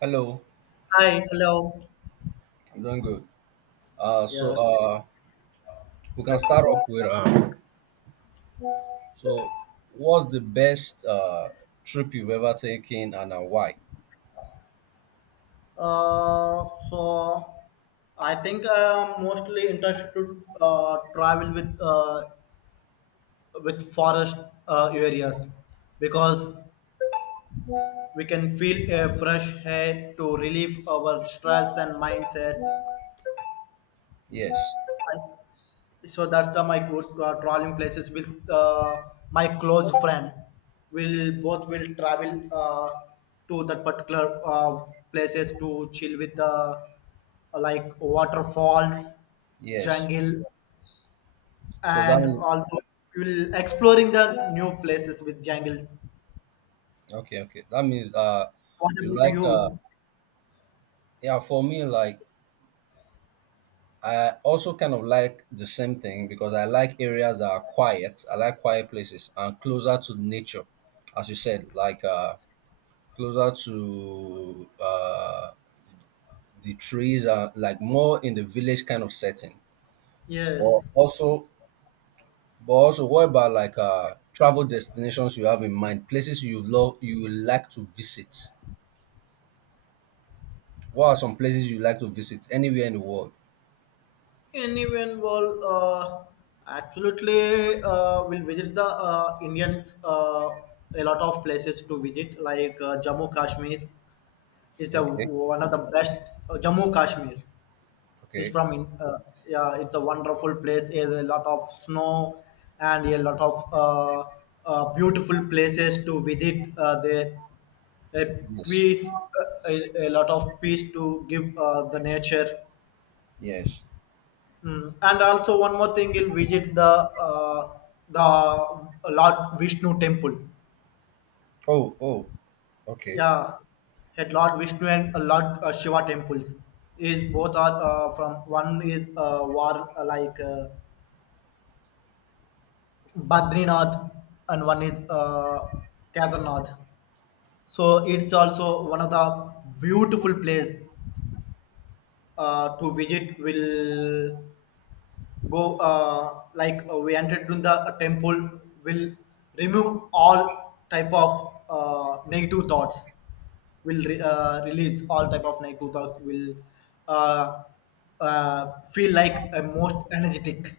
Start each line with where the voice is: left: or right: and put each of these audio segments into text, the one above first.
right: Hello,
left: Hi, hello.
right: I'm doing good. Uh, so
left: Yeah.
right: uh, we can start off with so what's the best trip you've ever taken and why?
left: So I think I'm mostly interested to travel with forest areas because we can feel a fresh air to relieve our stress and mindset.
right: Yes,
left: So that's the my good traveling places with my close friend, we'll both will travel to that particular places to chill with the like waterfalls,
right: yes.
left: jungle,
right: So that
left: and
right: mean-
left: also we will exploring the new places with jungle.
right: okay, okay. That means
left: What
right: you
left: about
right: like
left: you?
right: yeah. For me, like I also kind of like the same thing because I like areas that are quiet. I like quiet places and closer to nature, as you said, closer to the trees are like more in the village kind of setting. But
left: Yes.
right: also, but also, what about like travel destinations you have in mind? Places you love, you would like to visit. What are some places you like to visit anywhere in the world?
left: Anyone will absolutely will visit the Indian a lot of places to visit like Jammu Kashmir is the
right: Okay,
left: one of the best. Jammu Kashmir is
right: okay,
left: yeah, it's a wonderful place. There's a lot of snow and a lot of beautiful places to visit there. A
right: yes,
left: peace a lot of peace to give the nature.
right: yes.
left: And also one more thing, you'll visit the Lord Vishnu temple.
right: Oh, oh, okay.
left: Yeah, at Lord Vishnu and Lord Shiva temples. Is both are from, one is war like Badrinath and one is Kedarnath. So it's also one of the beautiful place to visit. Will go we entered in the temple, will remove all type of negative thoughts, will release all type of negative thoughts, will uh, feel like a most energetic.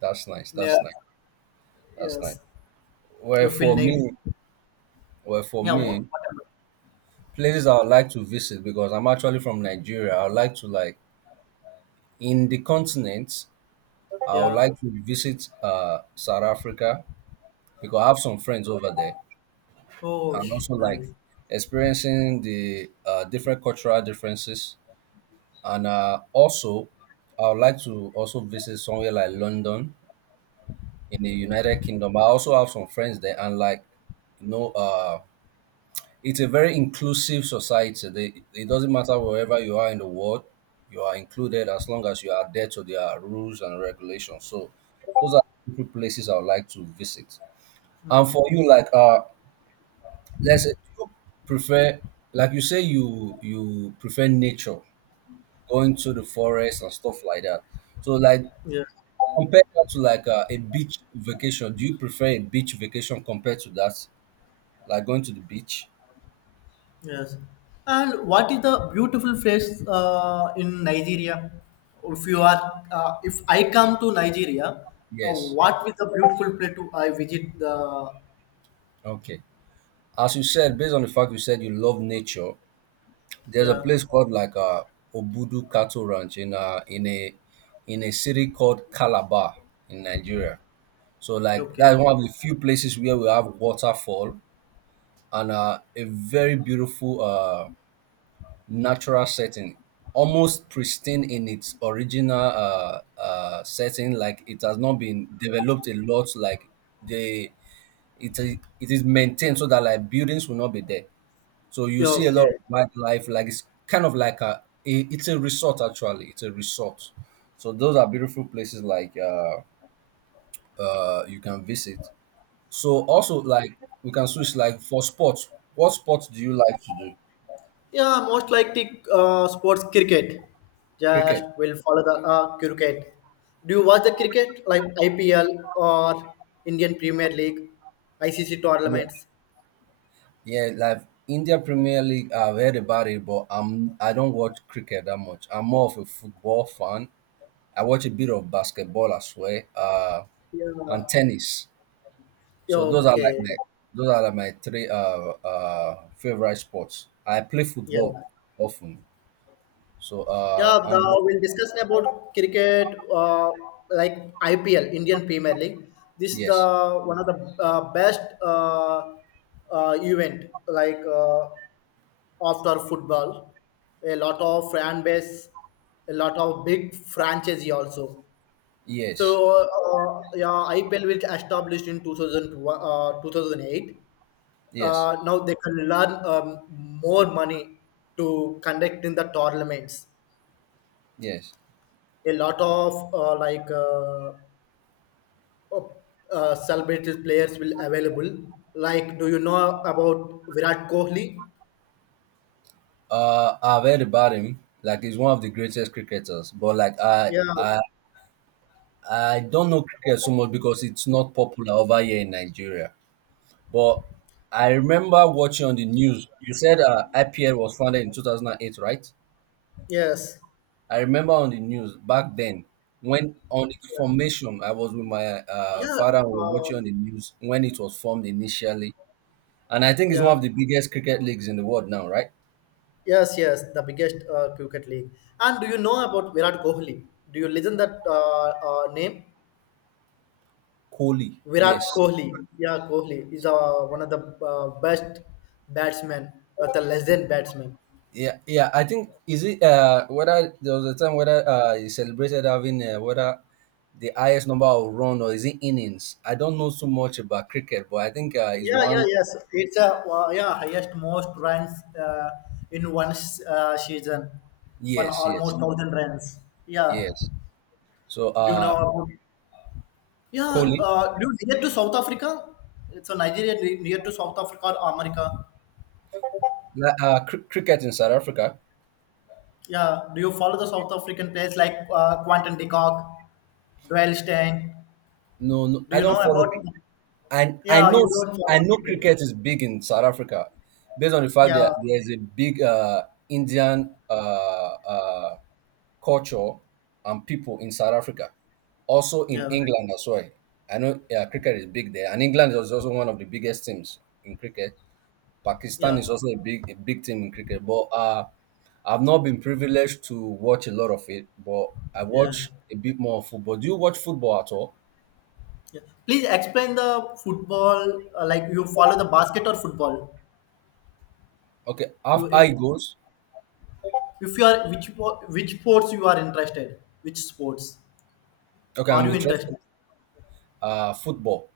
right: That's nice.
left: Yeah.
right: That's nice. That's
left: Yes.
right: nice. Well,
left: You feel
right: for
left: negative.
right: me, well, for
left: Yeah,
right: me,
left: whatever.
right: places I would like to visit because I'm actually from Nigeria. I would like to like in the continent. I would
left: Yeah.
right: like to visit South Africa because I have some friends over there,
left: oh
right: and
left: sh-
right: also like
left: nice.
right: experiencing the different cultural differences. And also, I would like to also visit somewhere like London in the United Kingdom. I also have some friends there, and like you know, uh, it's a very inclusive society. It doesn't matter wherever you are in the world, you are included as long as you are there to their rules and regulations. So, those are the places I would like to visit. And for you, let's say do you prefer, like you say, you prefer nature, going to the forest and stuff like that. So like
left: Yeah.
right: compare that to like a beach vacation. Do you prefer a beach vacation compared to that, like going to the beach?
left: Yes. And what is the beautiful place in Nigeria? If you are, if I come to Nigeria,
right: Yes.
left: what is the beautiful place to I visit? The
right: Okay. As you said, based on the fact you said you love nature, there's a
left: yeah,
right: place called Obudu Cattle Ranch in in a city called Calabar in Nigeria. So like that's
left: okay,
right: one of the few places where we have waterfall and a very beautiful natural setting, almost pristine in its original setting. Like it has not been developed a lot. They, it is maintained so that like buildings will not be there. So you
left: yeah,
right: see a lot of
left: okay,
right: wildlife. Like it's kind of like a it's a resort actually. It's a resort. So those are beautiful places you can visit. So also like we can switch like for sports. What sport do you like to do?
left: yeah. Most likely, sports cricket. Just
right: Cricket.
left: will follow the cricket. Do you watch the cricket like IPL or Indian Premier League, ICC
right: Yeah,
left: tournaments?
right: yeah. Like India Premier League, I've heard about it, but I don't watch cricket that much. I'm more of a football fan. I watch a bit of basketball as well,
left: Yeah,
right: and tennis.
left: yeah,
right: So those are like
left: okay,
right: my those are like my three favorite sports. I play football
left: yeah.
right: often. So
left: Yeah,
right: I'm
left: we'll discuss about cricket, like IPL, Indian Premier League. This is
right: yes,
left: the one of the best uh, event, like after football. A lot of fan base, a lot of big franchise also.
right: yes,
left: So yeah, IPL was established in 2000, 2008.
right: yes,
left: Now they can learn more money to conduct in the tournaments,
right: yes.
left: a lot of celebrated players will available. Like, do you know about Virat Kohli?
right: I've heard about him. Like he's one of the greatest cricketers. But like I
left: Yeah.
right: I I don't know cricket so much because it's not popular over here in Nigeria. But I remember watching on the news. You said IPL was founded in 2008, right?
left: Yes.
right: I remember on the news back then when on its formation, I was with my
left: Yeah.
right: father. We were watching
left: Um,
right: on the news when it was formed initially, and I think it's
left: yeah.
right: one of the biggest cricket leagues in the world now, right?
left: Yes. Yes. The biggest cricket league. And do you know about Virat Kohli? Do you listen that name?
right: Kohli,
left: Virat
right: yes.
left: Kohli. Yeah, Kohli is one of the best batsmen, the legend batsman.
right: Yeah, yeah. I think is it whether there was a time whether you celebrated having whether the highest number of run or is it innings? I don't know so much about cricket, but I think is
left: Yeah, yeah,
right: one.
left: yes. It's a yeah, highest most runs uh, in one season, one
right: Yes, yes,
left: almost thousand runs. Yeah,
right: yes. So
left: do you know
right: uh,
left: about it? Yeah,
right: Kohli,
left: do you near to South Africa? So Nigeria near to South Africa or America?
right: cricket in South Africa.
left: Yeah, do you follow the South African players like Quantum de Kock, Dwayne Steyn?
right: No, no,
left: Do
right: I
left: you know
right: don't follow.
left: about?
right: And
left: Yeah, you don't
right: I
left: follow
right: know
left: cricket.
right: cricket is big in South Africa, based on the fact
left: Yeah,
right: that there's a big Indian culture and people in South Africa, also in
left: yeah,
right: England as well. I know cricket is big there, and England is also one of the biggest teams in cricket. Pakistan
left: yeah,
right: is also a big team in cricket, but I've not been privileged to watch a lot of it, but I
left: yeah.
right: watch a bit more of football. Do you watch football at all?
left: Yeah. Please explain the football. Like you follow the basket or football?
right: Okay,
left: You,
right: have
left: it,
right: I goes.
left: if you are which which sports you are interested? Which sports
right: Okay,
left: are
right: I'm
left: you
right: interested.
left: interested?
right: Football.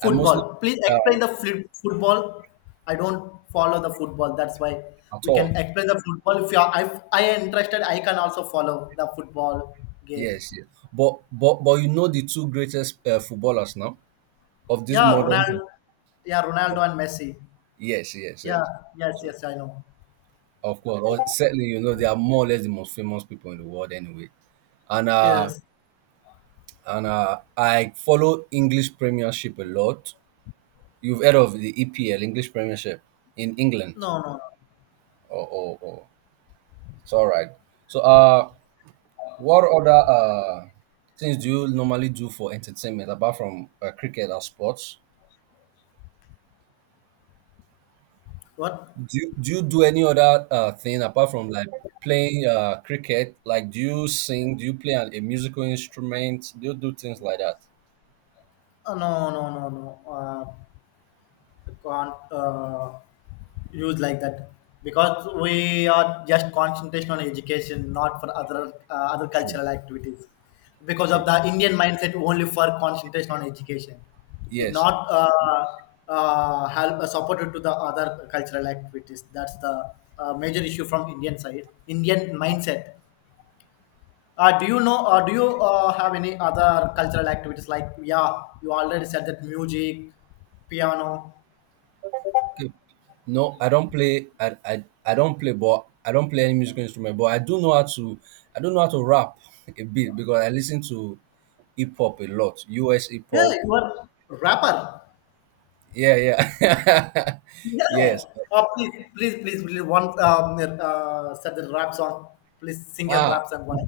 right: I mostly
left: Please
right: uh,
left: explain the football. I don't follow the football. That's why
right: at
left: we can
right: all.
left: explain the football. If you are, if I am interested, I can also follow the football game.
right: Yes, yes. But you know the two greatest footballers now of this
left: Yeah,
right: modern. Team.
left: Ronaldo. Yeah, Ronaldo and Messi.
right: Yes, yes,
left: Yeah.
right: yes.
left: Yes.
right: So
left: Yes. I know.
right: of course, or certainly you know they are more or less the most famous people in the world anyway. And uh
left: Yes.
right: and I follow English Premiership a lot. You've heard of the EPL, English Premiership in England,
left: No. No. No.
right: or it's all right. So uh What other things do you normally do for entertainment apart from cricket or sports?
left: What?
right: Do you do any other thing apart from like playing cricket? Like, do you sing? Do you play a musical instrument? Do you do things like that?
left: No. Can't use like that because we are just concentration on education, not for other other
right: True,
left: cultural activities. Because of
right: true.
left: the Indian mindset, only for concentration on education, it
right: Yes.
left: not help supported to the other cultural activities. That's the major issue from Indian side, Indian mindset. Do you know, or do you have any other cultural activities like, yeah, you already said that music, piano.
right: Okay. No, I don't play. I don't play, but I don't play any musical instrument. But I do know how to. I don't know how to rap a bit because I listen to hip hop a lot. US hip
left: Yeah,
right: hop,
left: you are rapper.
right: yeah, yeah.
left: Yes.
right: Yes.
left: Please, please, please, please, one said the rap song. Please sing a
right: Ah,
left: rap song. One.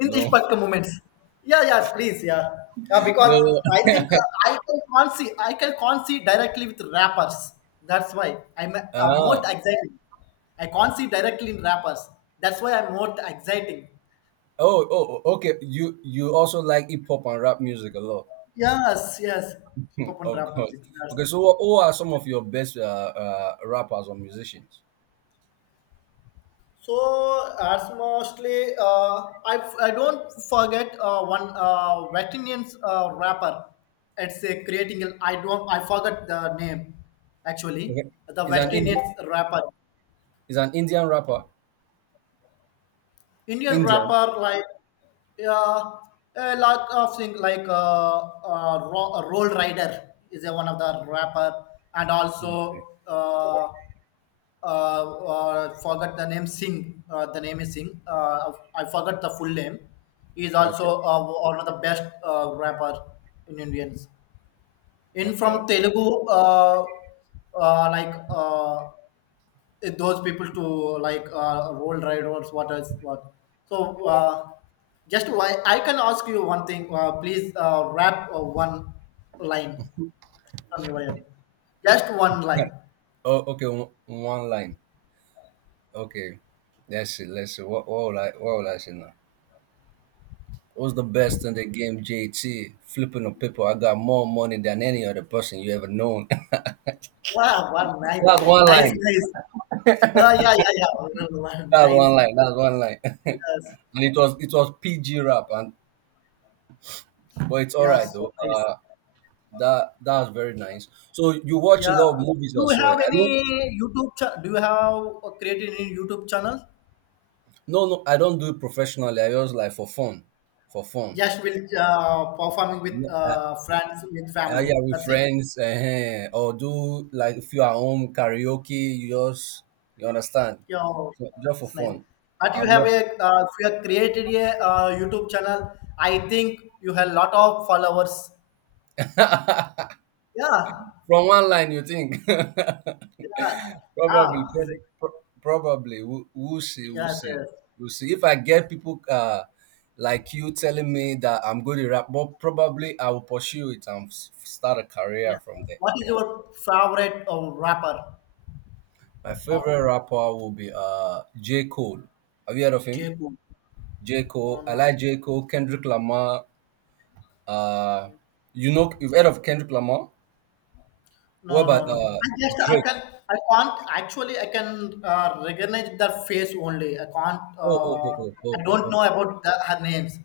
left: In these
right: no.
left: particular moments. Yeah, yeah, please, yeah, yeah.
right: No,
left: Because
right: no.
left: I think I can can't see directly with rappers. That's why I'm most
right: Ah.
left: exciting. I can't see directly in rappers. That's why I'm most exciting.
right: Oh, oh, oh, okay. You also like hip hop and rap music a lot.
left: Yes, yes, hip
right: Hmm,
left: hop and
right: of
left: rap
right: course.
left: music. That's
right: Okay, who are some of your best rappers or musicians?
left: so as mostly, I don't forget one Vetinian's rapper. It's a creating. I don't. I forgot the name. Actually,
right: Okay.
left: the
right: Is
left: West
right: an
left: Indian
right: Indian
left: rapper,
right: is an Indian rapper?
left: Indian
right: Indian.
left: rapper, like yeah, a lot of things like Roll Rider is a one of the rapper, and
right: Okay.
left: also uh, forgot the name Singh. The name is Singh. I forgot the full name. He is
right: Okay.
left: also one of the best rapper in Indians. In
right: Okay.
left: from
right: Okay.
left: Telugu, uh, like uh, those people to like roll riders, what is what. So just why I can ask you one thing. Please rap one line from your end. Just one line.
right: Oh, okay. One line. Okay. That's it. Let's see. What will I say now? What's the best in the game, JT? Flipping on people. I got more money than any other person you ever known.
left: Wow, wow, nice,
right: That's one
left: nice,
right: line.
left: nice. Ah, yeah, yeah, yeah. Nice.
right: That's one line.
left: Yes.
right: And it was PG rap, and but it's all
left: Yeah,
right: right though.
left: so nice.
right: That that's very nice. So you watch a
left: Yeah.
right: lot of movies
left: Do you
right: as well.
left: have
right: I
left: any
right: don't.
left: Do you have created any YouTube channel?
right: No, no, I don't do it professionally. I just like for fun, for fun.
left: Just will performing with
right: No,
left: friends with family.
right: yeah, with
left: That's it.
right: friends, or do like if you are home karaoke, you just you understand,
left: Yeah,
right: so just for
left: it's nice.
right: fun.
left: But you
right: I'm
left: have
right: not
left: a if you have created a YouTube channel, I think you have a lot of followers. Yeah,
right: from one line, you think?
left: yeah, yeah.
right: probably,
left: Yes,
right: prob- pro- probably. We'll see. We'll
left: yes.
right: see. We'll see. If I get people like you telling me that I'm good at rap, but probably I will pursue it and start a
left: Yeah.
right: career from there.
left: What is your favorite rapper?
right: My favorite
left: Oh,
right: rapper will be J. Cole. Have you heard of him?
left: Jaipur.
right: J.
left: Oh
right: Cole. I
left: no,
right: like J. Cole, Kendrick Lamar. Uh, you know, you've heard of Kendrick Lamar? What
left: no, no,
right: about
left: no.
right: Drake?
left: I can't actually, I can recognize their face only. I can't.
right: Oh, oh, oh,
left: I
right: oh, oh,
left: don't
right: oh,
left: know about the, her names,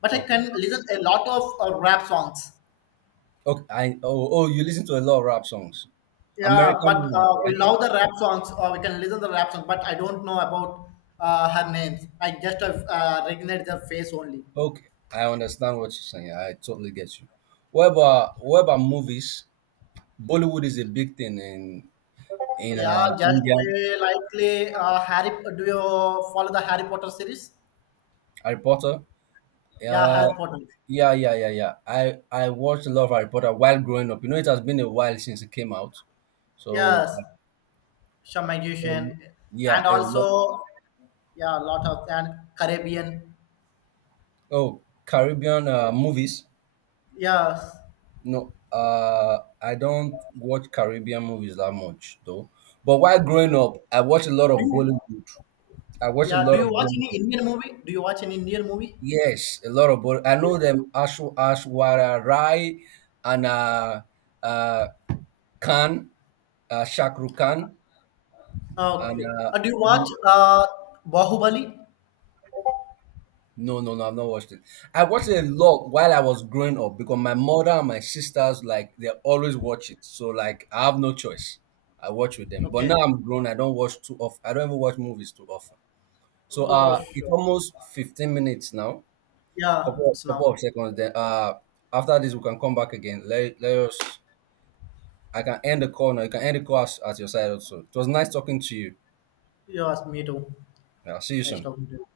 left: but
right: oh.
left: I
right: Okay.
left: can listen a lot of rap songs.
right: Okay, I oh oh you listen to a lot of rap songs,
left: Yeah,
right: American
left: but
right: ones, right?
left: we love the rap songs. Or we can listen the rap songs, but I don't know about her names. I just have recognize their face only.
right: Okay, I understand what you're saying. I totally get you. What about movies? Bollywood is a big thing in
left: Yeah, just
right: India.
left: we likely Harry. Do you follow the Harry Potter series?
right: Harry Potter.
left: Yeah,
right: Uh,
left: Harry Potter.
right: yeah, yeah, yeah, yeah. I watched a lot of Harry Potter while growing up. You know, it has been a while since it came out. So
left: Yes, some
right: uh, um,
left: migration
right: yeah,
left: and
right: a lot.
left: also yeah, a lot of and Caribbean.
right: Oh, Caribbean movies.
left: Yes.
right: No, I don't watch Caribbean movies that much though. But while growing up, I watched a lot
left: Do
right: of
left: you
right: Bollywood. I watched a
left: yeah, do
right: lot of
left: you watch any
right: Bollywood.
left: Indian movie? Do you watch any Indian movie?
right: Yes, a lot of Bollywood. I
left: Okay.
right: know them Ashwara Rai and uh, Khan, Shakru Khan,
left: Uh,
right: and uh,
left: do you watch
right: and
left: Bahubali?
right: no, no, no, I've not watched it. I watched it a lot while I was growing up because my mother and my sisters like they always watch it. So like I have no choice. I watch with them. But
left: Okay.
right: now I'm grown, I don't watch too often. I don't ever watch movies too often.
left: Oh
right: It's
left: sure.
right: almost 15 minutes now.
left: Yeah, it's
right: Couple
left: now.
right: of seconds then after this we can come back again. Let us I can end the call now. You can end the call at your side also. It was nice talking to you.
left: Yes, me too.
right: Yeah, I'll see you
left: Nice
right: soon.
left: talking to you.